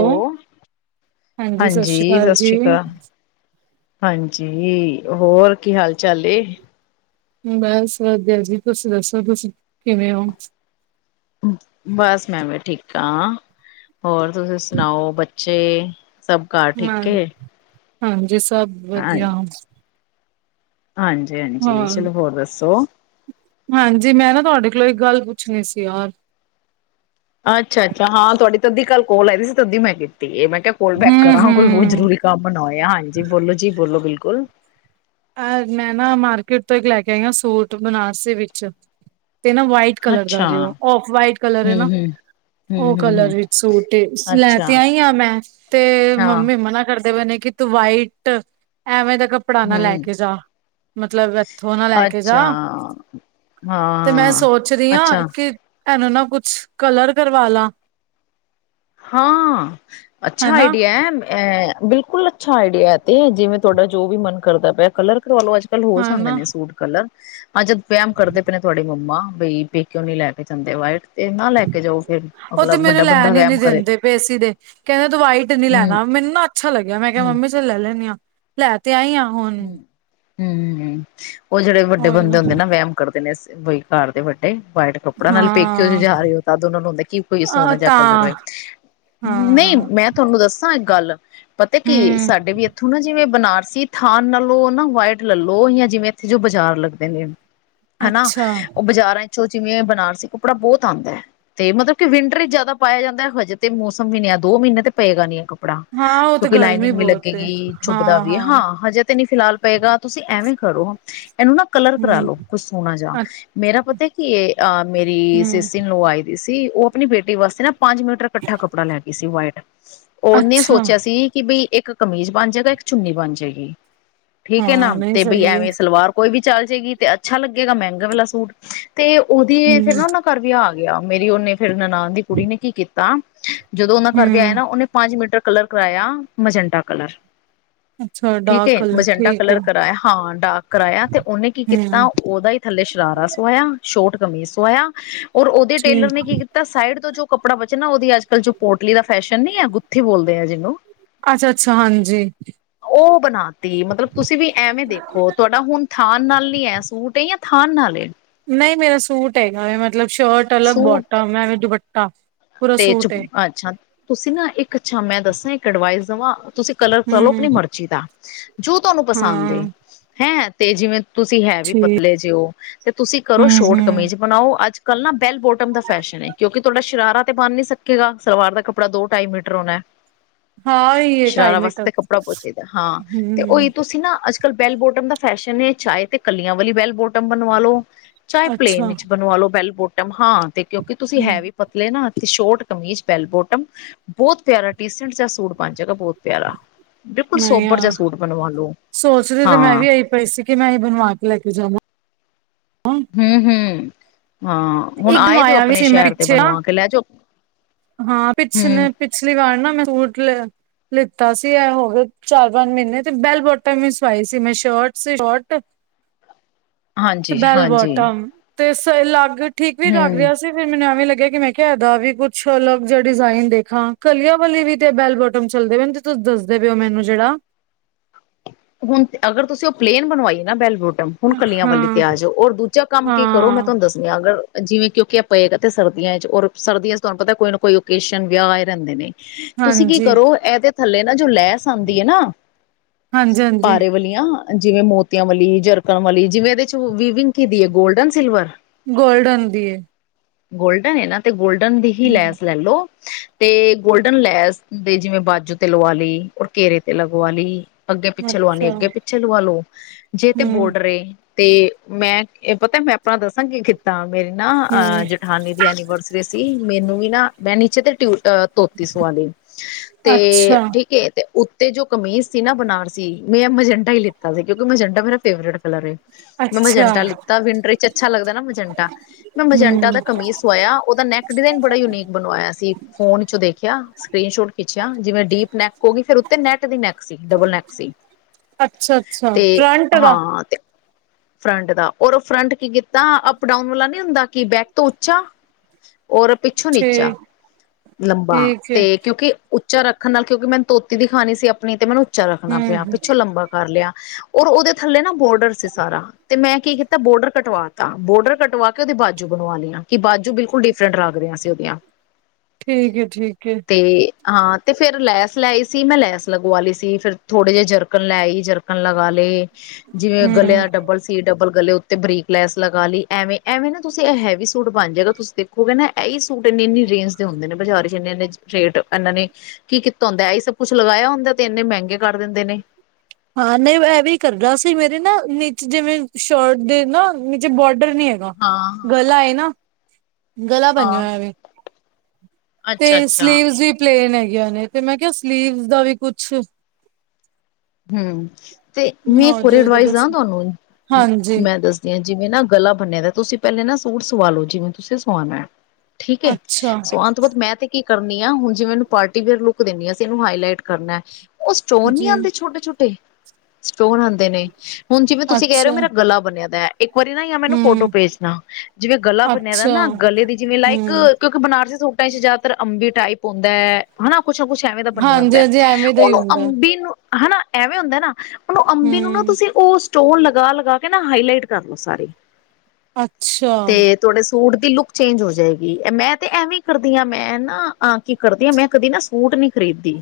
Hello, ਹੋ ਸਤਿ ਸ਼੍ਰੀ ਹਾਂਜੀ ਅਕਾਲ ਸਸ੍ਰੀ ਜੀ, ਅਕਾਲ ਹਾਂਜੀ ਹੋਰ ਕੀ ਹਾਲ ਚਾਲ ਏ ਬਸ ਵਧੀਆ ਜੀ ਤੁਸੀਂ ਦੱਸੋ ਤੁਸੀਂ ਕਿਵੇਂ ਹੋ? ਬਸ ਮੈਂ ਵੀ ਠੀਕ- ਠਾਕ, ਹੋਰ ਤੁਸੀਂ ਸੁਣਾਓ ਬੱਚੇ ਸਭ ਘਰ ਹਾਂ ਠੀਕ ਏ ਹਾਂਜੀ ਸਭ ਵਧੀਆ ਹਾਂਜੀ-ਹਾਂਜੀ, ਹਾਂ ਚਲੋ ਹੋਰ ਦੱਸੋ? ਹਾਂਜੀ, ਮੈਂ ਨਾ ਤੁਹਾਡੇ ਕੋਲੋਂ ਇੱਕ ਗੱਲ ਪੁੱਛਣੀ ਸੀ ਯਾਰ ਅੱਛਾ-ਅੱਛਾ, ਹਾਂ ਤੁਆਡੀ ਅੱਧੀ ਕੱਲ ਕੋਲ ਆਈ ਸੀ ਤੇ ਤਧੀ ਮੈਂ ਕੀਤੀ ਏ ਮੈਂ ਕਿਆ ਕੋਲ ਬੈਕ ਕਰਾਂ ਕੋਈ ਬੋਤ ਹੂੰ-ਹੂੰ। ਜ਼ਰੂਰੀ ਕੰਮ ਨਾ ਹੋਇਆ, ਹਾਂਜੀ ਬੋਲੋ ਜੀ ਬੋਲੋ ਬਿਲਕੁਲ ਅ ਮੈਂ ਨਾ ਮਾਰਕੀਟ ਤੋਂ ਇਕ ਲੈ ਕੇ ਆਈ ਆਂ ਸੂਟ, ਬਨਾਰਸੀ ਵਿੱਚ। ਤੇ ਨਾ ਵਾਈਟ ਕਲਰ ਦਾ ਅੱਛਾ ਜੇ ਓ, ਔਫ ਵਾਈਟ ਕਲਰ ਏ ਹਮ ਨਾ। ਹਮ ਓ ਹਮ ਹਮ ਹਮ ਕਲਰ ਵਿੱਚ ਸੂਟ ਏ, ਲੈ ਅੱਛਾ ਤੇ ਆਈ ਆ ਮੈਂ ਤੇ ਹਾਂ ਮੰਮੀ ਮਨਾ ਕਰਦੇ ਪਏ ਨੇ ਕਿ ਤੂੰ ਵਾਈਟ, ਐਵੇਂ ਦਾ ਕੱਪੜਾ ਨਾ ਲੈ ਹਮ ਕੇ ਜਾ, ਮਤਲਬ ਇੱਥੋਂ ਨਾ ਲੈ ਕੇ ਅੱਛਾ ਜਾ ਤੇ ਮੈਂ ਹਾਂ ਸੋਚ ਰਈ ਆਂ ਅੱਛਾ ਕਿ, ਏਨੂੰ ਨਾ ਕੁਛ ਕਲਰ ਕਰਵਾ ਲਾਂ। ਹਾਂ, ਅੱਛਾ ਹਨਾ ਆਈਡੀਆ ਐ ਅ ਬਿਲ ਕੁਲ ਅੱਛਾ ਆਈਡੀਆ ਏ ਤੇ, ਜਿਵੇਂ ਤੁਆਡਾ ਜੋ ਵੀ ਮਨ ਕਰਦਾ ਪਿਆ ਕਲਰ ਕਰਵਾ ਲੋ, ਅੱਜ-ਕੱਲ ਹੋ ਜਾਂਦੇ ਹਨਾ ਨੇ ਸੂਟ। ਕਲਰ, ਹਾਂ ਜਦ ਵੈਮ ਕਰਦੇ ਪਏ ਨੇ ਤੁਆਡੀ ਮੰਮਾ, ਬਈ ਪੇਕਿਓਂ ਨੀ ਲੈ ਕੇ ਜਾਂਦੇ ਵਾਈਟ। ਤੇ ਨਾ ਲੈ ਕੇ ਜਾਓ ਫਿਰ, ਉਹ ਤੇ ਅਗਲਾ ਮੈਨੂੰ ਵੱਡਾ ਬੰਦਾ ਲੈਣ ਹੀ ਨੀ ਵੈਮ ਦਿੰਦੇ ਪਏ ਸੀ ਦੇ, ਕਹਿੰਦੇ ਤੂੰ ਵਾਈਟ ਨੀ ਹਮ ਲੈਣਾ, ਮੈਨੂੰ ਨਾ ਅੱਛਾ ਲੱਗਿਆ ਮੈਂ ਕਿਆ ਹਮ ਮੰਮੀ ਚਲ ਲੈ ਲੈਂਨੀ ਆਂ, ਲੈ ਤੇ ਆਈ ਆਂ ਹੂੰ ਹੂੰ ਹੂੰ, ਓ ਜਿਹੜੇ ਵੱਡੇ ਬੰਦੇ ਹੁੰਦੇ ਨਾ ਵੈਮ ਕਰਦੇ ਨੇ ਸ ਬਈ ਘਰ ਦੇ ਵੱਡੇ, ਵਾਈਟ ਕੱਪੜਾ, ਨਾਲੇ ਪੇਕਿਓ ਲੈ ਹਾਂ ਜਾ ਰਹੇ ਤਦ ਓਨਾ ਨੂੰ ਹੁੰਦਾ ਕੀ ਕੋਈ ਆ ਸੋਹਨਾ ਜਿਆ ਕਲਰ ਤਾਂ ਰਏ। ਨਈ ਹਾਂ ਮੈਂ ਤੁਆਨੂੰ ਦੱਸਾਂ ਇੱਕ ਗੱਲ, ਪਤੈ ਕੀ ਹਮ ਸਾਡੇ ਵੀ ਇੱਥੋਂ ਨਾ ਜਿਵੇਂ ਬਨਾਰ ਸੀ ਥਾਣ ਨਾਲੋਂ ਨਾ ਵਾਈਟ ਲੈ ਲੋ ਜਾਂ ਜਿਵੇਂ ਇੱਥੇ ਜੋ ਬਾਜ਼ਾਰ ਲੱਗਦੇ ਨੇ ਹੈਨਾ, ਅੱਛਾ ਓ ਬਾਜ਼ਾਰਾਂ ਚੋਂ ਜਿਵੇਂ ਬਨਾਰਸੀ ਕੱਪੜਾ ਬੋਤ ਆਂਦੈ। ਤੇ ਮਤਲਬ ਕਿ ਵਿੰਟਰ ਚ ਜਿਆਦਾ ਪਾਇਆ ਜਾਂਦਾ, ਹਜੇ ਤੇ ਮੌਸਮ ਵੀ ਨੀ, ਐ ਦੋ ਮਹੀਨੇ ਤੇ ਪਏਗਾ ਨੀ ਏ ਕੱਪ ਪੜਾ, ਹਾਂ ਉਹ ਤੇ ਕਿਉਂਕਿ ਗਰਮੀ ਲਾਈਨਿੰਗ ਵੀ ਬਹੁਤ ਏ ਲੱਗੇਗੀ, ਚੁੱਭਦਾ ਵੀ ਐ, ਹਾਂ ਹਜੇ ਤੇ ਨੀ ਫਿਲਹਾਲ ਪਏਗਾ ਤੁਸੀਂ ਐਵੇਂ ਕਰੋ, ਏਨੂੰ ਨਾ ਕਲਰ ਹਮ ਕਰਾਲੋ ਕੋਈ ਸੋਹਣਾ ਜਾ। ਅ ਮੇਰਾ ਪਤਾ ਕਿ ਏ, ਅ ਮੇਰੀ ਹਮ ਸਿਸ ਇਨ ਲੋਅ ਆਈ ਦੀ ਸੀ ਓ ਅਪਨੀ ਬੇਟੀ ਵਾਸਤੇ ਨਾ ਪੰਜ ਮੀਟਰ ਕੱਠਾ ਕੱਪੜਾ ਲੈ ਗਈ ਸੀ ਵਾਈਟ, ਓਨੇ ਅੱਛਾ ਸੋਚਿਆ ਸੀ ਕਿ ਬਈ ਇੱਕ ਕਮੀਜ਼ ਬਣ ਜਾਏਗਾ, ਇੱਕ ਚੁੰਨੀ ਬਣ ਜਾਏਗੀ। ਠੀਕ ਐ, ਨਾ ਹਾਂ ਨਹੀਂ ਤੇ ਬਈ ਸਹੀ ਹੈ ਐਵੇਂ ਸਲਵਾਰ ਕੋਈ ਵੀ ਚੱਲ ਜੇਗੀ ਤੇ ਅੱਛਾ ਲੱਗੇਗਾ ਮਹਿੰਗੇ ਵਾਲਾ ਸੂਟ। ਤੇ ਓਦੀ ਹਮ ਫੇਰ ਨਾ ਓਨਾਂ ਘਰ ਵਿਆਹ ਆ ਗਿਆ, ਮੇਰੀ ਓਨੇ ਫੇਰ ਨਨਾਣ ਦੀ ਕੁੜੀ ਨੇ ਕੀ ਕੀਤਾ ਜਦੋਂ ਓਨਾਂ ਘਰ ਵਿਆ ਆਇਆ ਹਮ ਨਾ, ਓਨੇ ਪੰਜ ਮੀਟਰ ਕਲਰ ਕਰਾਇਆ, ਮਜੈਂਟਾ ਕਲਰ। ਅੱਛਾ ਠੀਕ ਡਾਰਕ ਏ, ਕਲਰ ਮਜੰਟਾ ਠੀਕ ਹੈ ਕਲਰ ਕਰਾਇਆ, ਹਾਂ ਡਾਰਕ ਕਰਾਇਆ ਤੇ ਓਨੇ ਕੀ ਕੀਤਾ ਹਮ ਓਦਾ ਈ ਥੱਲੇ ਸ਼ਰਾਰਾ ਸਵਾਇਆ, ਸ਼ੌਟ ਕਮੀਜ਼ ਸਵਾਇਆ ਔਰ ਓਦੇ ਠੀਕ ਟੇਲਰ ਨੇ ਕੀ ਕੀਤ ਤਾਂ ਸਾਈਡ ਤੋਂ ਜੋ ਕੱਪੜਾ ਬਚਿਆ ਨਾ ਓਦੀ ਅੱਜ-ਕੱਲ ਜੋ ਪੋਟਲੀ ਦਾ ਫੈਸ਼ਨ ਨੀ ਐ ਗੁੱਥੀ ਬੋਲਦੇ ਐ ਜਿਨੂੰ ਅੱਛਾ, ਅੱਛਾ ਹਾਂਜੀ। ਓ ਬਣਾ ਤੀ, ਮਤਲਬ ਤੁਸੀਂ ਵੀ ਐਵੇਂ ਦੇਖੋ ਤੁਆਡਾ ਹੁਣ ਥਾਣ ਨਾਲ ਨੀ ਐ ਸੂਟ ਐ ਜਾਂ ਥਾਨ ਨਾਲ ਐ। ਨਈਂ ਮੇਰਾ ਸੂਟ ਹੈਗਾ ਐ, ਮਤਲਬ ਸ਼ਰਟ ਅਲੱਗ ਸੂਟ ਬੋਟਮ, ਹੈਵੀ ਦੁਪੱਟਾ। ਪੂਰਾ ਤੇ ਚ ਸੂਟ ਏ ਅੱਛਾ। ਤੁਸੀਂ ਨਾ ਇੱਕ ਅੱਛਾ ਮੈਂ ਦੱਸਾਂ, ਇੱਕ ਅਡਵਾਈਸ ਦਵਾਂ, ਤੁਸੀਂ ਕਲਰ ਕਰ ਲੋ ਅਪਣੀ ਹੂੰ ਮਰਜ਼ੀ ਦਾ। ਜੋ ਤੁਆਨੂੰ ਪਸੰਦ ਹਾਂ ਏ, ਹੈਂ ਤੇ ਜਿਵੇਂ ਤੁਸੀਂ ਹੈ ਵੀ ਠੀਕ ਪਤਲੇ ਜਿਓ ਤੇ ਤੁਸੀਂ ਕਰੋ ਹੂੰ-ਹੂੰ ਸ਼ੋਰਟ-ਕਮੀਜ਼ ਬਣਾਓ, ਅੱਜ-ਕੱਲ ਨਾ ਬੈੱਲ-ਬੋਟਮ ਦਾ ਫੈਸ਼ਨ ਏ, ਕਿਉਂਕਿ ਤੁਆਡਾ ਸ਼ਰਾਰਾ ਤੇ ਬਣ ਨੀ ਸਕੇਗਾ, ਸਲਵਾਰ ਦਾ ਕੱਪੜਾ ਦੋ-ਢਾਈ ਮੀਟਰ ਹੋਣੈ। ਹਾਂ ਓਹੀ ਢਾਈ ਸ਼ਰਾਰਾ ਵਾਸਤੇ ਮੀਟਰ ਤਾਂ ਕੱਪੜਾ ਬੋਹ ਚਾਈਦੈ, ਹਾਂ ਤੇ ਓਈ ਹੂੰ ਤੁਸੀਂ ਨਾ ਅਜ ਕੱਲ ਬੈੱਲ-ਬੋਟਮ ਦਾ ਫੈਸ਼ਨ ਐ, ਚਾਹੇ ਤੇ ਕਲੀਆਂ ਵਾਲੀ ਬੈੱਲ-ਬੋਟਮ ਬਣਵਾ ਲੋ ਚਾਹੇ ਪਲੇਨ ਅੱਛਾ ਵਿੱਚ ਬਣਵਾ ਲੋ, ਬੈੱਲ-ਬੋਟਮ ਹਾਂ ਤੇ ਕਿਉਂਕਿ ਤੁਸੀਂ ਹੂੰ ਹੈ ਵੀ ਪਤਲੇ ਨਾ। ਤੇ ਸ਼ੋਰਟ ਕਮੀਜ਼ ਬੈੱਲ-ਬੋਟਮ, ਬੋਤ ਪਿਆਰਾ ਡੀਸੈਂਟ ਜਾਂ ਸੂਟ ਬਣ ਜਾਏਗਾ, ਬੋਤ ਪਿਆਰਾ। ਬਿਲਕੁਲ ਨਹੀਂ ਸੋਬਰ ਜਾ ਹਾਂ ਸੂਟ ਬਣਵਾ ਲੋ, ਸੋਚਦੀ ਤੇ ਮੈਂ ਹਾਂ। ਵੀ ਇਹੀ ਪਈ ਸੀ ਕਿ ਮੈਂ ਏਹੀ ਬਣਵਾ ਕੇ ਲੈ ਕੇ ਜਾਵਾਂ। ਹੂੰ-ਹੂੰ, ਹਾਂ, ਹੁਣ ਇੱਕ ਆਏ ਤੇ ਓ ਬਣਵਾਇਆ ਵੀ ਆਪਣੇ ਸੀ ਮੈਂ ਸ਼ਹਿਰ ਤੇ ਪਿੱਛੇ ਨਾ ਬਣਵਾ ਕੇ ਲੈ ਜੋ। ਹਾਂ, ਪਿਛਲੇ, ਪਿਛਲੀ ਵਾਰ ਨਾ ਮੈ ਸੂਟ ਲਿਤਾ ਸੀ, ਐ ਹੋਵੇ ਚਾਰ-ਪੰਜ ਮਹੀਨੇ ਤੇ ਬੈਲ ਬੋਟਮ ਹੀ ਸਵਾਈ ਸੀ, ਮੈ ਸ਼ਰਟ, ਸ਼ੋਟ [inaudible] ਬੈਲ ਹਾਂਜੀ-ਹਾਂਜੀ। ਬੋਟਮ। ਤੇ ਸ ਲੱਗ ਠੀਕ ਵੀ ਲੱਗ ਹੂੰ। ਰਿਹਾ ਸੀ, ਫਿਰ ਮੈਨੂੰ ਐਵੇ ਲਗਿਆ ਕਿ ਮੈ ਕਿਹਾ ਇਹਦਾ ਵੀ ਕੁ ਕੁਛ ਅਲਗ ਜਾ ਡਿਜ਼ਾਇਨ ਦੇਖਾਂ, ਕਲੀਆਂ ਵਾਲੀ ਵੀ ਤੇ ਬੈਲ-ਬੋਟਮ ਚਲਦੇ ਪੇਨ ਤੇ ਤੁਸੀ ਦਸਦੇ ਪੇ ਓ, ਮੈਨੂੰ ਜਿਹੜਾ। ਹੁਣ, ਅਗਰ ਤੁਸੀ ਉਹ ਪਲੇਨ ਬਣਵਾਈ ਨਾ ਬੈਲਵੋ ਹੁਣ ਕਲੀਆਂ ਵਾਲੀ ਤੇ ਹਾਂ ਆਜੋ, ਔਰ ਦੂਜਾ ਕੰਮ ਕੀ ਕਰੋ ਮੈ ਹਾਂ ਤੁਹਾਨੂੰ ਦੱਸ ਅਗਰ, ਜਿਵੇਂ ਕਿਉਕਿ ਆ ਪਏਗਾ ਤੇ ਇਹ ਸਰਦੀਆਂ 'ਚ, ਔਰ ਸਰਦੀਆਂ'ਚ ਤੁਹਾਨੂੰ ਪਤਾ ਕੋਈ ਨਾ ਕੋਈ ਓਕੇਸ਼ਨ, ਵਿਆਹ ਆਏ ਰਹਿਦੇ ਨੇ। ਤੁਸੀ ਕੀ ਹਾਂਜੀ ਕਰੋ, ਐਦੇ ਥੱਲੇ ਨਾ ਜੋ ਲੈਸ ਆਂਦੀ ਐ ਨਾ ਹਾਂਜੀ ਹਾਂਜੀ ਪਾਰੇ ਵਾਲੀਆਂ ਜਿਵੇ ਮੋਤੀਆਂ ਵਾਲੀ, ਜਰਕਣ ਵਾਲੀ, ਜਿਵੇ ਇਹਦੇ'ਚ ਵਿਵਿੰਕ ਕਿਹਦੀ ਏ, ਗੋਲਡਨ, ਸਿਲਵਰ? ਗੋਲਡਨ ਦੀ ਏ। ਗੋਲਡਨ ਏਨਾ, ਤੇ ਗੋਲਡਨ ਦੀ ਹੀ ਹੂੰ ਲੈਸ ਲੈਲੋ ਤੇ ਗੋਲਡਨ ਲੈਸ ਦੇ ਜਿਵੇ ਬਾਜੂ ਤੇ ਲਵਾਲੀ, ਔਰ ਘੇਰੇ ਤੇ ਲਗਵਾਲੀ। ਅੱਗੇ-ਪਿੱਛੇ ਲਵਾਨੀ ਏ, ਅੱਛਾ ਅੱਗੇ-ਪਿੱਛੇ ਲਵਾਲੋ, ਜੇ ਤੇ ਹੂੰ ਬੋਡਰ ਏ ਤੇ, ਮੈ ਪਤਾ ਮੈਂ ਅਪਣਾ ਦੱਸਾ ਮੈ ਨਾ ਕੀ ਕੀਤਾ, ਮੇਰੀ ਨਾ ਹੂੰ ਅਹ ਜਠਾਨੀ ਦੀ ਐਨੀਵਰਸ ਸੀ, ਮੈਨੂੰ ਵੀਨਾ ਮੈ ਨੀਚੇ ਤੇ ਟਿਊਅਹ ਧੋਤੀ ਸਵਾਲੀ ਤੇ ਅੱਛਾ ਠੀਕ ਏ, ਤੇ ਉਤੇ ਜੋ ਕਮੀਜ ਸੀ ਨਾ ਬਨਾਰਸੀ, ਮੈ ਮਜੰਟਾ ਈ ਲਿੱ ਸੀ, ਕਿਉਕਿ ਮਜੰਟਾ ਮੇਰਾ ਫੇਵਰੇਟ ਕਲਰ ਏ, ਮੈ ਅੱਛਾ ਮਜੰਟਾ ਲਿੱਤਾ ਵਿੰਟਰ ਵਿਚ ਅਛਾ ਲਗਦਾ ਨਾ, ਮਜੰਟਾ। ਮੈ ਮਜੰਟਾ ਹੂੰ ਦਾ ਕਮੀਜ਼ ਸਵਾਇਆ, ਉਹਦਾ ਨੈਕ ਡਿਜਾਇਨ ਬੜਾ ਯੂਨੀਕ ਬਣਵਾਇਆ ਸੀ, ਫੋਨ 'ਇਚੋ ਦੇਖਿਆ। ਸਕਰੀਨ-ਸ਼ੋਟ ਖਿੱਚਿਆ, ਜਿਵੇ ਡੀਪ ਨੈਕ ਹੋਗੀ, ਫਿਰ ਉਤੇ ਨੈਟ ਦੀ ਨੈਕ ਸੀ, ਡਬਲ ਨੈਕ ਸੀ, ਅੱਛਾ ਅੱਛਾ ਤੇ ਫਰੰਟ ਦਾ ਹਾਂ, ਤੇ ਫਰੰਟ ਦਾ, ਔਰ ਫਰੰਟ ਕੀ ਕੀਤਾ, ਅਪ-ਡਾਊਨ ਵਾਲਾ ਨੀ ਹੁੰਦਾ ਕਿ ਬੈਕ ਤੋ ਉਚਾ ਓਰ ਪਿੱਛੋਂ ਨੀਚਾ, ਠੀਕ ਲੰਬਾ ਠੀਕ ਏ ਤੇ ਕਿਉਕਿ ਉਚਾ ਰੱਖਣ ਨਾਲ ਕਿਉਕਿ ਮੈਨੂੰ ਧੋਤੀ ਦਿਖਾਣੀ ਸੀ ਅਪਣੀ, ਤੇ ਮੈਨੂੰ ਉਚਾ ਰੱਖਣਾ ਹੂੰ ਪਿਆ ਹੂੰ ਪਿੱਛੋ ਲੰਬਾ ਕਰ ਲਿਆ, ਔਰ ਉਹਦੇ ਥੱਲੇ ਨਾ ਬੋਰਡਰ ਸੀ ਸਾਰਾ, ਤੇ ਮੈ ਕੀ ਕੀਤਾ ਬੋਰਡਰ ਕਟਵਾ ਤਾਂ, ਬੋਰਡਰ ਕਟਵਾਕੇ ਉਹਦੀ ਬਾਜੂ ਬਣਵਾ ਲੀਆਂ, ਕਿ ਬਾਜੂ ਬਿਲਕੁਲ ਡਿਫਰੈਂਟ ਲੱਗ ਰਿਹੀਆਂ ਸੀ ਉਹਦੀਆਂ। ਠੀਕ ਏ, ਠੀਕ ਏ। ਤੇ, ਹਾਂ, ਤੇ ਫੇਰ ਲੈਸ ਲੈਈ ਸੀ ਮੈ ਲੈਸ ਲਗਵਾ ਲੀ ਸੀ, ਫਿਰ ਥੋੜੇ ਜਿਹੇ ਜਰਕਨ ਲੈ ਆਈ ਜਰਕਨ ਲਗਾਲੇ, ਜਿਵੇ ਹੂੰ ਗਲਿਆ ਡਬਲ ਡਬਲ ਗਲੇ ਉੱਤੇ ਬਰੀਕ ਲੈਸ ਲਗਾਲੀ, ਐਵੇਂ, ਐਵੇ ਨਾ ਤੁਸੀ ਐ ਹੈਵੀ ਸੂਟ ਬਣ ਜੇਗਾ, ਤੁਸੀ ਦੇਖ ਹੋਗੇ ਨਾ, ਐਹੀ ਸੂਟ ਇੰਨੇ-ਇਨੀ ਰੇਂਜ ਦੇ ਹੁੰਦੇ ਨੇ ਬਜਾਰ 'ਚ ਇੰਨੇ-ਇੰਨੇ ਰੇਟ ਇਹਨਾ ਨੇ ਕੀ ਕੀਤਾ ਹੁੰਦਾ, ਐਈ ਸਭ ਕੁੱਛ ਲਗਾਇਆ ਹੁੰਦਾ, ਤੇ ਇੰਨੇ ਮਹਿੰਗੇ ਕਰ ਦਿੰਦੇ ਨੇ। ਹਾਂ-ਨਹੀ, ਐ ਵੀ ਕਰਦਾ ਸੀ, ਮੇਰੇ ਨਾ ਨੀਚੇ ਜਿਵੇ ਸ਼ਰਟ ਦੇ ਨਾ ਨੀਚੇ ਬੋਡਰ ਨਹੀ ਹੈ ਹਾਂ ਗਲਾ ਏ ਨਾ, ਗਲਾ ਹਾਂ ਬਨਿਆ ਹਾਂ ਹੋਇਆ ਵੇ। ਅੱਛਾ ਤੇ ਅੱਛਾ ਸਲੀਵਸ ਵੀ ਪਲੇਨ ਹੈਗੀਆਂ ਨੇ, ਤੇ ਮੈ ਕਿਹਾ ਸਲੀਵਸ ਦਾ ਵੀ ਕੁਛ ਹੂੰ, ਤੇ ਮ ਇਕ ਹੋਰ ਹੋਜੇ ਉਹਦਾ ਏਡਵਾਈਜ ਦੱਸ ਦਾ ਤੁਹਾਨੂੰ, ਹਾਂਜੀ ਮੈ ਦੱਸ ਜਿਵੇਂ ਨਾ ਗਲਾ ਬਨਿਆ ਦਾ, ਤੁਸੀ ਪਹਿਲੇ ਨਾ ਸੂਟ ਸਵਾਲੋ, ਜਿਵੇਂ ਤੁਸੀ ਸਵਾਣਾ। ਠੀਕ ਏ, ਅੱਛਾ। ਸਵਾਣ ਤੋ ਬਾਅਦ ਮੈਂ ਤੇ ਕੀ ਕਰਨੀ ਆਂ, ਹੁਣ ਜਿਵੇ ਇਹਨੂੰ ਪਾਰਟੀ ਵੇਅਰ ਲੁਕ ਦਿੰਨੀ ਆ, ਅਸੀਂ ਇਹਨੂੰ ਹਾਈਲਾਈਟ ਕਰਨਾ, ਉਹ ਸਟੋਨ ਨੀ ਜੀ ਆਂਦੇ ਛੋਟੇ-ਛੋਟੇ, ਸਟੋਨ ਆਂਦੇ ਨੇ ਹੁਣ ਜਿਵੇਂ ਤੁਸੀ ਕਹਿ ਰਹੇ ਓ, ਅੱਛਾ ਮੇਰਾ ਗਲਾ ਬਣਿਆ ਦੈ। ਇਕ ਵਾਰੀ ਨਾ ਯਾ ਮੈਨੂੰ ਫੋਟੋ ਹੂੰ ਭੇਜਣਾ, ਜਿਵੇਂ ਗਲਾ ਬਨਿਆ ਦਾ ਅੱਛਾ ਨਾ ਗਲੇ ਦੀ ਜਿਵੇ ਹੂੰ ਲਾਈਕ ਬਨਾਰਸੀ ਸੂਟਾਂ'ਚ ਜਿਆਦਾਤਰ ਅੰਬੀ ਟਾਈਪ ਹੁੰਦੈ, ਹਨਾ, ਕੁਛ ਨਾ ਕੁਛ ਏਵੇ ਦਾ ਬੰਨਿਆ ਹਾਂਜੀ ਹੁੰਦੈ, ਹਾਂਜੀ ਐਵੇਂ ਦਾ ਹੀ ਉਹਨੂੰ ਹੁੰਦਾ ਅੰਬੀ ਨੂੰ ਹਨਾ, ਐਵੇ ਹੁੰਦਾ ਨਾ, ਉਹਨੁੰ ਅੰਬੀ ਨੂੰ ਨਾ ਹੂੰ ਤੁਸੀ ਉਸ ਸਟੋਨ ਲਗਾ-ਲਗਾਕੇ ਨਾ, ਹਾਈਲਾਈਟ ਕਰਲੋ ਸਾਰੇ। ਅਛਾ। ਤੁਹਾਡੇ ਸੂਟ ਦੀ ਲੁਕ ਚੇਂਜ ਹੋ ਜਾਏਗੀ, ਮੈ ਤੇ ਐਂਵੇ ਈ ਕਰਦੀ ਆ, ਮੈ ਨਾ ਕੀ ਕਰਦੀ ਆਂ, ਮੈ ਕਦੀ ਨਾ ਸੂਟ ਨਹੀ ਖਰੀਦ ਦੀ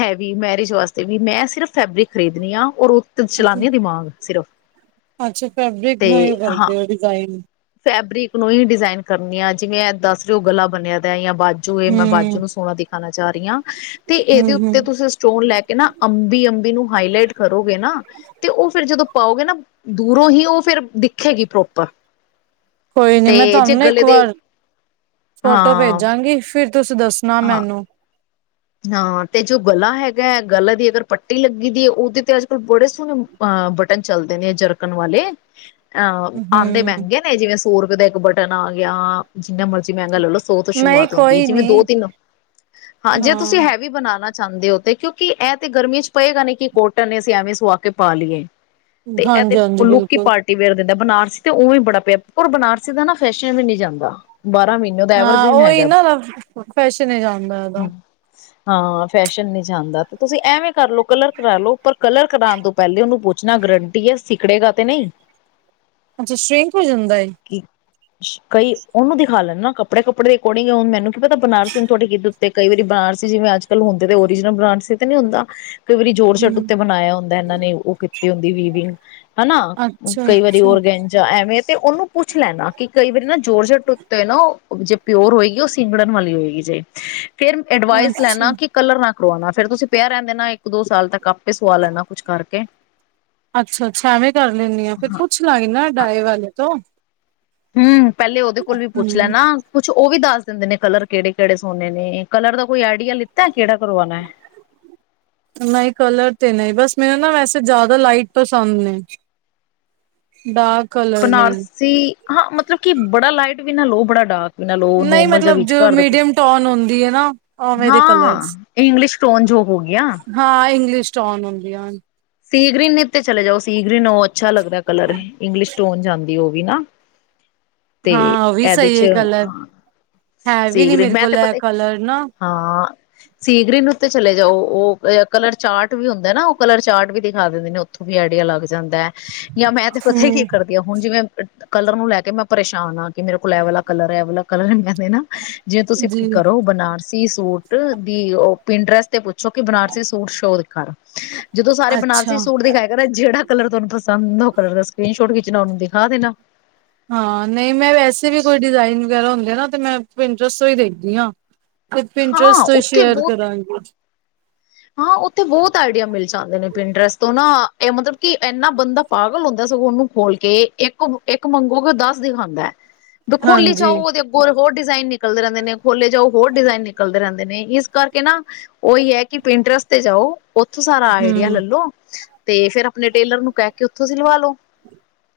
ਹੈਵੀ, ਮੈਰਿਜ ਵਾਸਤੇ ਵੀ ਮੈਂ ਸਿਰਫ ਫੈਬਰਿਕ ਖਰੀਦਣੀ ਆ, ਔਰ ਉਹ ਚਲਾਂਨੀ ਆ ਦਿਮਾਗ, ਸਿਰਫ। ਅੱਛਾ ਫੈਬਰਿਕ ਤੇ ਨੂੰ ਈ ਹਾਂ ਵਰਤਦੇ ਓ, ਡਿਜ਼ਾਈਨ। ਫੈਬਰਿਕ ਨੂੰ ਹੀ ਡਿਜ਼ਾਇਨ ਕਰਨੀ ਆ, ਜਿਵੇਂ ਦੱਸ ਜੋ ਗਲਾ ਬਣਿਆ ਦਾ, ਯਾ ਬਾਜ ਜੋ ਇਹ ਮੈਂ ਬਾਜੂ ਹੂੰ ਨੂੰ ਸੋਹਣਾ ਦਿਖਾਣਾ ਚਾਹ ਰਹੀ ਆ, ਤੇ ਹੂੰ ਇਹਦੇ ਹੂੰ ਉੱਤੇ ਤੁਸੀਂ ਸਟੋਨ ਲੈਕੇ ਨਾ ਅੰਬੀ, ਅੰਬੀ ਨੂੰ ਹਾਈਲਾਈਟ ਕਰੋਗੇ ਨਾ ਤੇ ਉਹ ਫਿਰ ਜਦੋਂ ਪਾਓਗੇ ਨਾ, ਦੂਰੋਂ ਈ ਉਹ ਫਿਰ ਦਿਖੇਗੀ ਪ੍ਰੋਪਰ। ਕੋਈ ਨੀ ਤੇ ਮੈਂ ਜੇ ਤੁਹਾਨੂੰ ਨਾ ਇੱਕ ਗਲੇ ਦੇ ਵਾਰ, ਫੋਟੋ ਹਾਂ ਭੇਜਾਂਗੀ ਫਿਰ ਤੁਸੀਂ ਦੱਸਣਾ ਹਾਂ ਮੈਨੂੰ। ਹਾਂ ਤੇ ਜੋ ਗਲਾ ਹੈਗਾ, ਗਲਾ ਦੀ ਅਗਰ ਪੱਟੀ ਲੱਗੀ ਦੀ ਏ, ਉਹਦੇ ਤੇ ਅੱਜ-ਕਲ ਬੜੇ ਸੋਹਣੇ ਹਾਂ, ਬਟਨ ਚੱਲਦੇ ਨੇ ਜਰਕਣ ਵਾਲੇ। ਆ, ਆਂਦੇ ਹੂੰ ਮਹਿੰਗੇ ਨੇ, ਜਿਵੇਂ ਸੋ ਰੁਪਏ ਦਾ ਇੱਕ ਬਟਨ ਆਗਿਆ ਜਿੰਨਾ ਮਰਜ਼ੀ ਮਹਿੰਗਾ ਲੈ ਲਓ, ਸੌ ਤੋਂ ਨਹੀਂ ਸ਼ੁਰੂਆਤ ਹੁੰਦੀ ਏ, ਕੋਈ ਜਿਵੇਂ ਨੀ ਦੋ-ਤਿੰਨ, ਹਾਂਜੀ ਹਾਂ ਵੀ ਬਣਾਣਾ ਚਾਹੁੰਦੇ ਓ, ਤੇ ਕਿਉਂਕਿ ਇਹ ਤੇ ਗਰਮੀ'ਚ ਪਏਗਾ ਨੀ ਕਿ ਕੋਟਨ ਨੇ ਅਸੀਂ ਐਵੇਂ ਸੁਆਕੇ ਪਾ ਲੀਏ। ਤੇ ਐ ਤੇ, ਹਾਂਜੀ ਹਾਂਜੀ ਲੁਕ ਈ ਬਿਲਕੁਲ ਪਾਰ ਦਿੰਦਾ, ਬਨਾਰਸੀ ਤੇ ਉਹ ਵੀ ਬੜਾ ਪਿਆ, ਓਰ ਬਨਾਰਸੀ ਦਾ ਨਾ ਫੈਸ਼ਨ ਵੀ ਨਹੀਂ ਜਾਂਦਾ। ਬਾਰਾਂ ਮਹੀਨੇ ਉਹਦਾ, ਹਾਂ ਐਵਰਗ੍ਰੀਨ ਉਹੀ ਹੈਗਾ। ਨਾ ਫੈਸ਼ਨ ਹੀ ਜਾਂਦਾ ਇਹਦਾ ਹਾਂ ਫੈਸ਼ਨ ਨਹੀਂ ਜਾਂਦਾ, ਤੇ ਤੁਸੀਂ ਐਵੇਂ ਕਰਲੋ, ਕਲਰ ਕਰਾਲੋ, ਪਰ ਕਲਰ ਕਰਾਣ ਤੋਂ ਪਹਿਲੇ ਉਹਨੂੰ ਪੁੱਛਣਾ, ਗਰੰਟੀ ਏ, ਸਿੱਕੜੇਗਾ ਤੇ ਨਹੀਂ। ਅੱਛਾ, ਸ਼੍ਰਿੰਕ ਹੋ ਜਾਂਦਾ ਏ? ਕਿ, ਕਈ ਉਹਨੂੰ ਦਿਖਾ ਲੈਂਨ ਨਾ ਕਪੜੇ-ਕਪੜੇ ਦੇ ਅਕੋਰਡਿੰਗ ਏ, ਹੁਣ ਮੈਨੂੰ ਕੀ ਪਤਾ ਬਨਾਰਸੀ ਹੁਨ ਤੁਹਾਡੇ ਕਿੱਧਰ ਤੇ ਕਈ ਵਾਰੀ ਬਨਾਰਸੀ ਜਿਵੇਂ ਅੱਜ-ਕੱਲ ਹੁੰਦੇ ਨੇ, ਓਰੀਜਨਲ ਬਨਾਰਸੀ ਤੇ ਨਹੀਂ ਹੁੰਦਾ। ਕਈ ਵਾਰੀ ਜੋਰਸ਼ਟ ਹੂੰ ਉੱਤੇ ਬਨਾਇਆ ਹੁੰਦਾ ਇਹਨਾਂ ਨੇ, ਉਹ ਕੀਤੀ ਹੁੰਦੀ ਵੀਵਿੰਗ। ਹਨਾ, ਅੱਛਾ ਕਈ ਵਾਰੀ ਅੱਛਾ ਓਰਗੇਂਜਾ ਐਵੇਂ ਤੇ, ਉਹਨੂੰ ਪੁੱਛ ਲੈਨਾ, ਕਿ ਕਈ ਵਾਰੀ ਨਾ ਜ਼ੋਰਜਟ ਉੱਤੇ ਨਾ ਉਹ, ਜੇ ਪਿਓਰ ਹੋਏਗੀ, ਉਹ ਸਿੰਗੜਨ ਵਾਲੀ ਹੋਏਗੀ ਜੇ। ਫਿਰ ਐਡਵਾਈਜ਼ ਅੱਛਾ ਕਲਰ ਨਾ ਕਰਵਾਣਾ, ਫੇਰ ਤੁਸੀਂ ਪਿਆ ਰਹਿਨ ਦੇਨਾ, ਇੱਕ-ਦੋ ਸਾਲ ਤੱਕ ਆਪੇ ਸਵਾ ਲੈਣਾ ਕੁੱਛ ਕਰਕੇ। ਅੱਛਾ-ਅੱਛਾ, ਐਵੇਂ ਕਰ ਲੈਨੀ ਆ, ਫਿਰ ਹਾਂ ਪੁੱਛ ਲਾਂਗੀ ਨਾ ਡਾਏ ਵਾਲੇ ਤੋਂ। ਹੂੰ, ਪਹਿਲੇ ਉਹਦੇ ਕੋਲ ਵੀ ਪੁੱਛ ਹੂੰ ਲੈਨਾ। ਕੁਛ ਉਹ ਵੀ ਦੱਸ ਦਿੰਦੇ ਨੇ, ਕਲਰ ਕਿਹੜੇ-ਕਿਹੜੇ ਸੋਨੇ ਨੇ, ਕਲਰ ਦਾ ਕੋਈ ਆਈਡੀਆ ਲਿੱਤਾ, ਕਿਹੜਾ ਕਰਵਾਣਾ ਏ? ਨਹੀਂ ਕਲਰ ਤੇ ਨਹੀਂ, ਬਸ ਮੈਨੂੰ ਨਾ ਵੈਸੇ ਜ਼ਿਆਦਾ ਲਾਈਟ ਪਸੰਦ ਨੇ। ਡਾਰਕ ਕਲਰ ਨਹੀ। ਸੀ ਹਾਂ, ਮਤਲਬ ਕਿ ਬੜਾ ਲਾਈਟ ਵੀ ਨਾ ਲੋ, ਬੜਾ ਡਾਰਕ ਬਨਾ ਨਹੀਂ ਨੋਮਲ ਜਾਂ ਮਤਲਬ ਵਿੱਚ ਜੋ ਘਰਦਾ, ਮੀਡੀਅਮ ਟੋਨ ਹੁੰਦੀ ਹੈ ਨਾ ਉਵੇਂ ਦੇ ਕਲਰਸ ਹਾਂ। ਇੰਗਲਿਸ਼ ਟੋਨ ਜੋ ਹੋਗਿਆ। ਹਾਂ, ਇੰਗਲਿਸ਼ ਟੌਨ ਹੁੰਦੀਆ। ਸੀ ਗ੍ਰੀਨ ਉੱਤੇ ਚਲੇ ਜਾਓ, ਸੀ ਗ੍ਰੀਨ ਉਹ ਅੱਛਾ ਲੱਗਦਾ ਕਲਰ, ਇੰਗਲਿਸ਼ ਟੋਨ ਜਾਂਦੀ ਉਹ ਵੀ ਨਾ। [inaudible] ਤੇ, ਹਾਂ ਉਹ ਵੀ ਸਹੀ ਐਦੇ'ਚ ਹੈ ਕਲਰ ਹੈ ਵੀ ਸੀ ਨੀ ਗ੍ਰੀਨ, ਮੇਰੇ ਮੈਂ ਤੇ ਕੋਲ ਇਹ ਪਤਾ ਕਲਰ ਨਾ ਹਾਂ, ਸੀ ਗਰੀਨ ਉੱਤੇ ਚਲੇ ਜਾਓ। ਉਹ ਕਲਰ ਚਾਟ ਵੀ ਹੁੰਦਾ ਨਾ, ਉਹ ਕਲਰ ਚਾਟ ਵੀ ਦਿਖਾ ਦਿੰਦੇ ਨੇ। ਉੱਥੋਂ ਵੀ ਆਈਡੀਆ ਲੱਗ ਜਾਂਦਾ। ਜਾਂ ਮੈਂ ਤੇ ਪਤਾ ਕੀ ਹਮ ਕਰਦ ਜਾਂ ਹੁਣ ਜਿਵੇਂ ਕਲਰ ਨੂੰ ਲੈ ਕੇ ਮੈਂ ਪਰੇਸ਼ਾਨ ਆ, ਕਿ ਮੇਰੇ ਕੋਲ ਐ ਵਾਲਾ ਕਲਰ, ਇਹ ਵਾਲਾ ਕਲਰ, ਮਿਲ ਦੇ ਨਾ। ਜੇ ਤੁਸੀਂ ਜੀ ਕਰੋ ਬਨਾਰਸ ਸੀ ਸੂਟ ਦੀ ਉਹ ਪਿੰਨ ਡਰੈਸ ਤੇ ਪੁੱਛੋ। ਕਿ ਬਨਾਰਸੀ ਸੂਟ ਸ਼ੋਅ ਦਿਖਾਰਾ। ਜਦੋਂ ਸ ਅੱਛਾ ਬਨਾਰਸੀ ਸੂਟ ਦਿਖਾਇਆ ਕਰ, ਜਿਹੜਾ ਕਲਰ ਤੁਹਾਨੂੰ ਪਸੰਦ ਆ। ਉਹ ਕਲਰ ਦਾ ਸਕਰੀਨ ਸ਼ੋਟ ਖਿੱਚਣਾ, ਉਹਨੂੰ ਦਿਖਾ ਦੇਣਾ। ਹਾਂ, ਨਹੀਂ ਮੈਂ ਵੈਸੇ ਵੀ ਕੋਈ ਡਿਜ਼ਾਇਨ ਵਗੈਰਾ ਹੁੰਦੇ ਆ ਨਾ ਤਾਂ ਮੈਂ ਪਿਨਡਰੈਸ ਤੋਂ ਈ ਦੇਖਦੀ ਆ। ਪਿੰਨਡਰੈਸ ਹਾਂ ਤੋਂ ਉੱਥੇ ਸ਼ੇਅਰ ਬਹੁਤ ਕਰਾਂਗੇ। ਹਾਂ ਉੱਥੋ ਬਹੁਤ ਆਈਡੀਆ ਮਿਲ ਜਾਂਦੇ ਨੇ, ਪਿੰਨਡਰੈਸ ਤੋਂ ਨਾ। ਇਹ ਮਤਲਬ ਕਿ ਇੰਨਾ ਬੰਦਾ ਪਾਗ਼ਲ ਹੁੰਦਾ ਸਗੋਂ ਉਹਨੂੰ ਖੋਲ ਕੇ। ਇੱਕ-ਇੱਕ ਮੰਗੋਗੇ, ਉਹ ਦੱਸ ਦਿਖਾਂਦਾ। ਦਾ ਖੋਲੀ ਹਾਂਜੀ ਜਾਓ। ਉਹਦੇ ਅੱਗੋ ਹੋਰ ਡਿਜ਼ਾਈਨ ਨਿਕਲਦੇ ਰਹਿੰਦੇ ਨੇ। ਖੋਲੇ ਜਾਓ, ਹੋਰ ਡਿਜ਼ਾਇਨ ਨਿਕਲਦੇ ਰਹਿੰ ਦੇ ਨੇ। ਇਸ ਕਰਕੇ ਨਾ, ਉਹੀ ਐ ਕਿ ਪਿੰਨਟਰਸ ਤੇ ਜਾਓ। ਉੱਥੋਂ ਸਾਰਾ ਆਈਡੀਆ ਹਮ ਲੱਲੋ ਤੇ ਫਿਰ ਆਪਣੇ ਟੇਲਰ ਨੂੰ ਕਹਿ ਕੇ ਉੱਥੋਂ ਸਿਲਵਾ ਲੋ।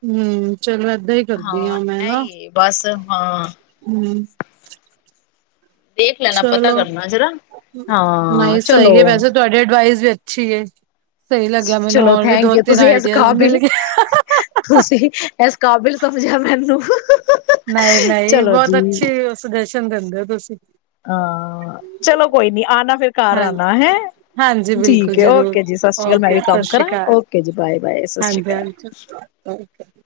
ਹੂੰ, ਚਲ ੲੈਦਾਂ ਈ ਕਰਦੀ ਆ ਮੈਂ ਹਾਂ ਨਾ। ਇਹੀ ਹੈ ਬਸ ਹਾਂ। ਹਮ। ਦੇਖ ਲੈਣਾ ਪਤਾ ਚਲੋ, ਕਰਨਾ ਜਰਾ ਹਾਂ ਨਹੀਂ ਚਲੋ ਸਹੀ ਐ। ਵੈਸੇ ਤੁਹਾਡੀ ਐਡਵਾਈਜ਼ ਵੀ ਅੱਛੀ ਏ। ਚਲੋ, ਥੈਂਕ ਊ, ਤੁਸੀਂ ਇਸ ਆਈਡੀਆਜ਼ ਮਿਲ ਕਾਬਿਲ ਗਏ ਤੁਸੀਂ ੲੈਸ ਕਾਬਿਲ ਸਮਝਿਆ ਮੈਨੂੰ, ਨਹੀਂ ਨਹੀਂ ਚਲੋ ਬਹੁਤ ਜੀ। ਅੱਛੀ ਸੁਜੈਸ਼ਨ ਦਿੰਦੇ ਓ ਤੁਸੀਂ। ਆ, ਚਲੋ ਕੋਈ ਨੀ। ਆਨਾ ਫਿਰ ਘਰ ਹਾਂ ਆਨਾ ਹੈਂ ਹਾਂਜੀ ਬਿਲਕੁਲ ਠੀਕ ਐ, ਜ਼ਰੂਰ ਓਕੇ ਜੀ। ਸ ਸਾਸਰੀ ਕਾਲ ਮੈਂ ਓਕੇ ਵੀ ਸਤਿ ਕੰਮ ਸ਼੍ਰੀ ਕਰਾਂ। ਅਕਾਲ ਓਕੇ ਜੀ, ਬਾਏ-ਬਾਏ। ਸ਼ਾਸਰੀ ਕਾਲ। ਠੀਕ ਐ ਜੀ।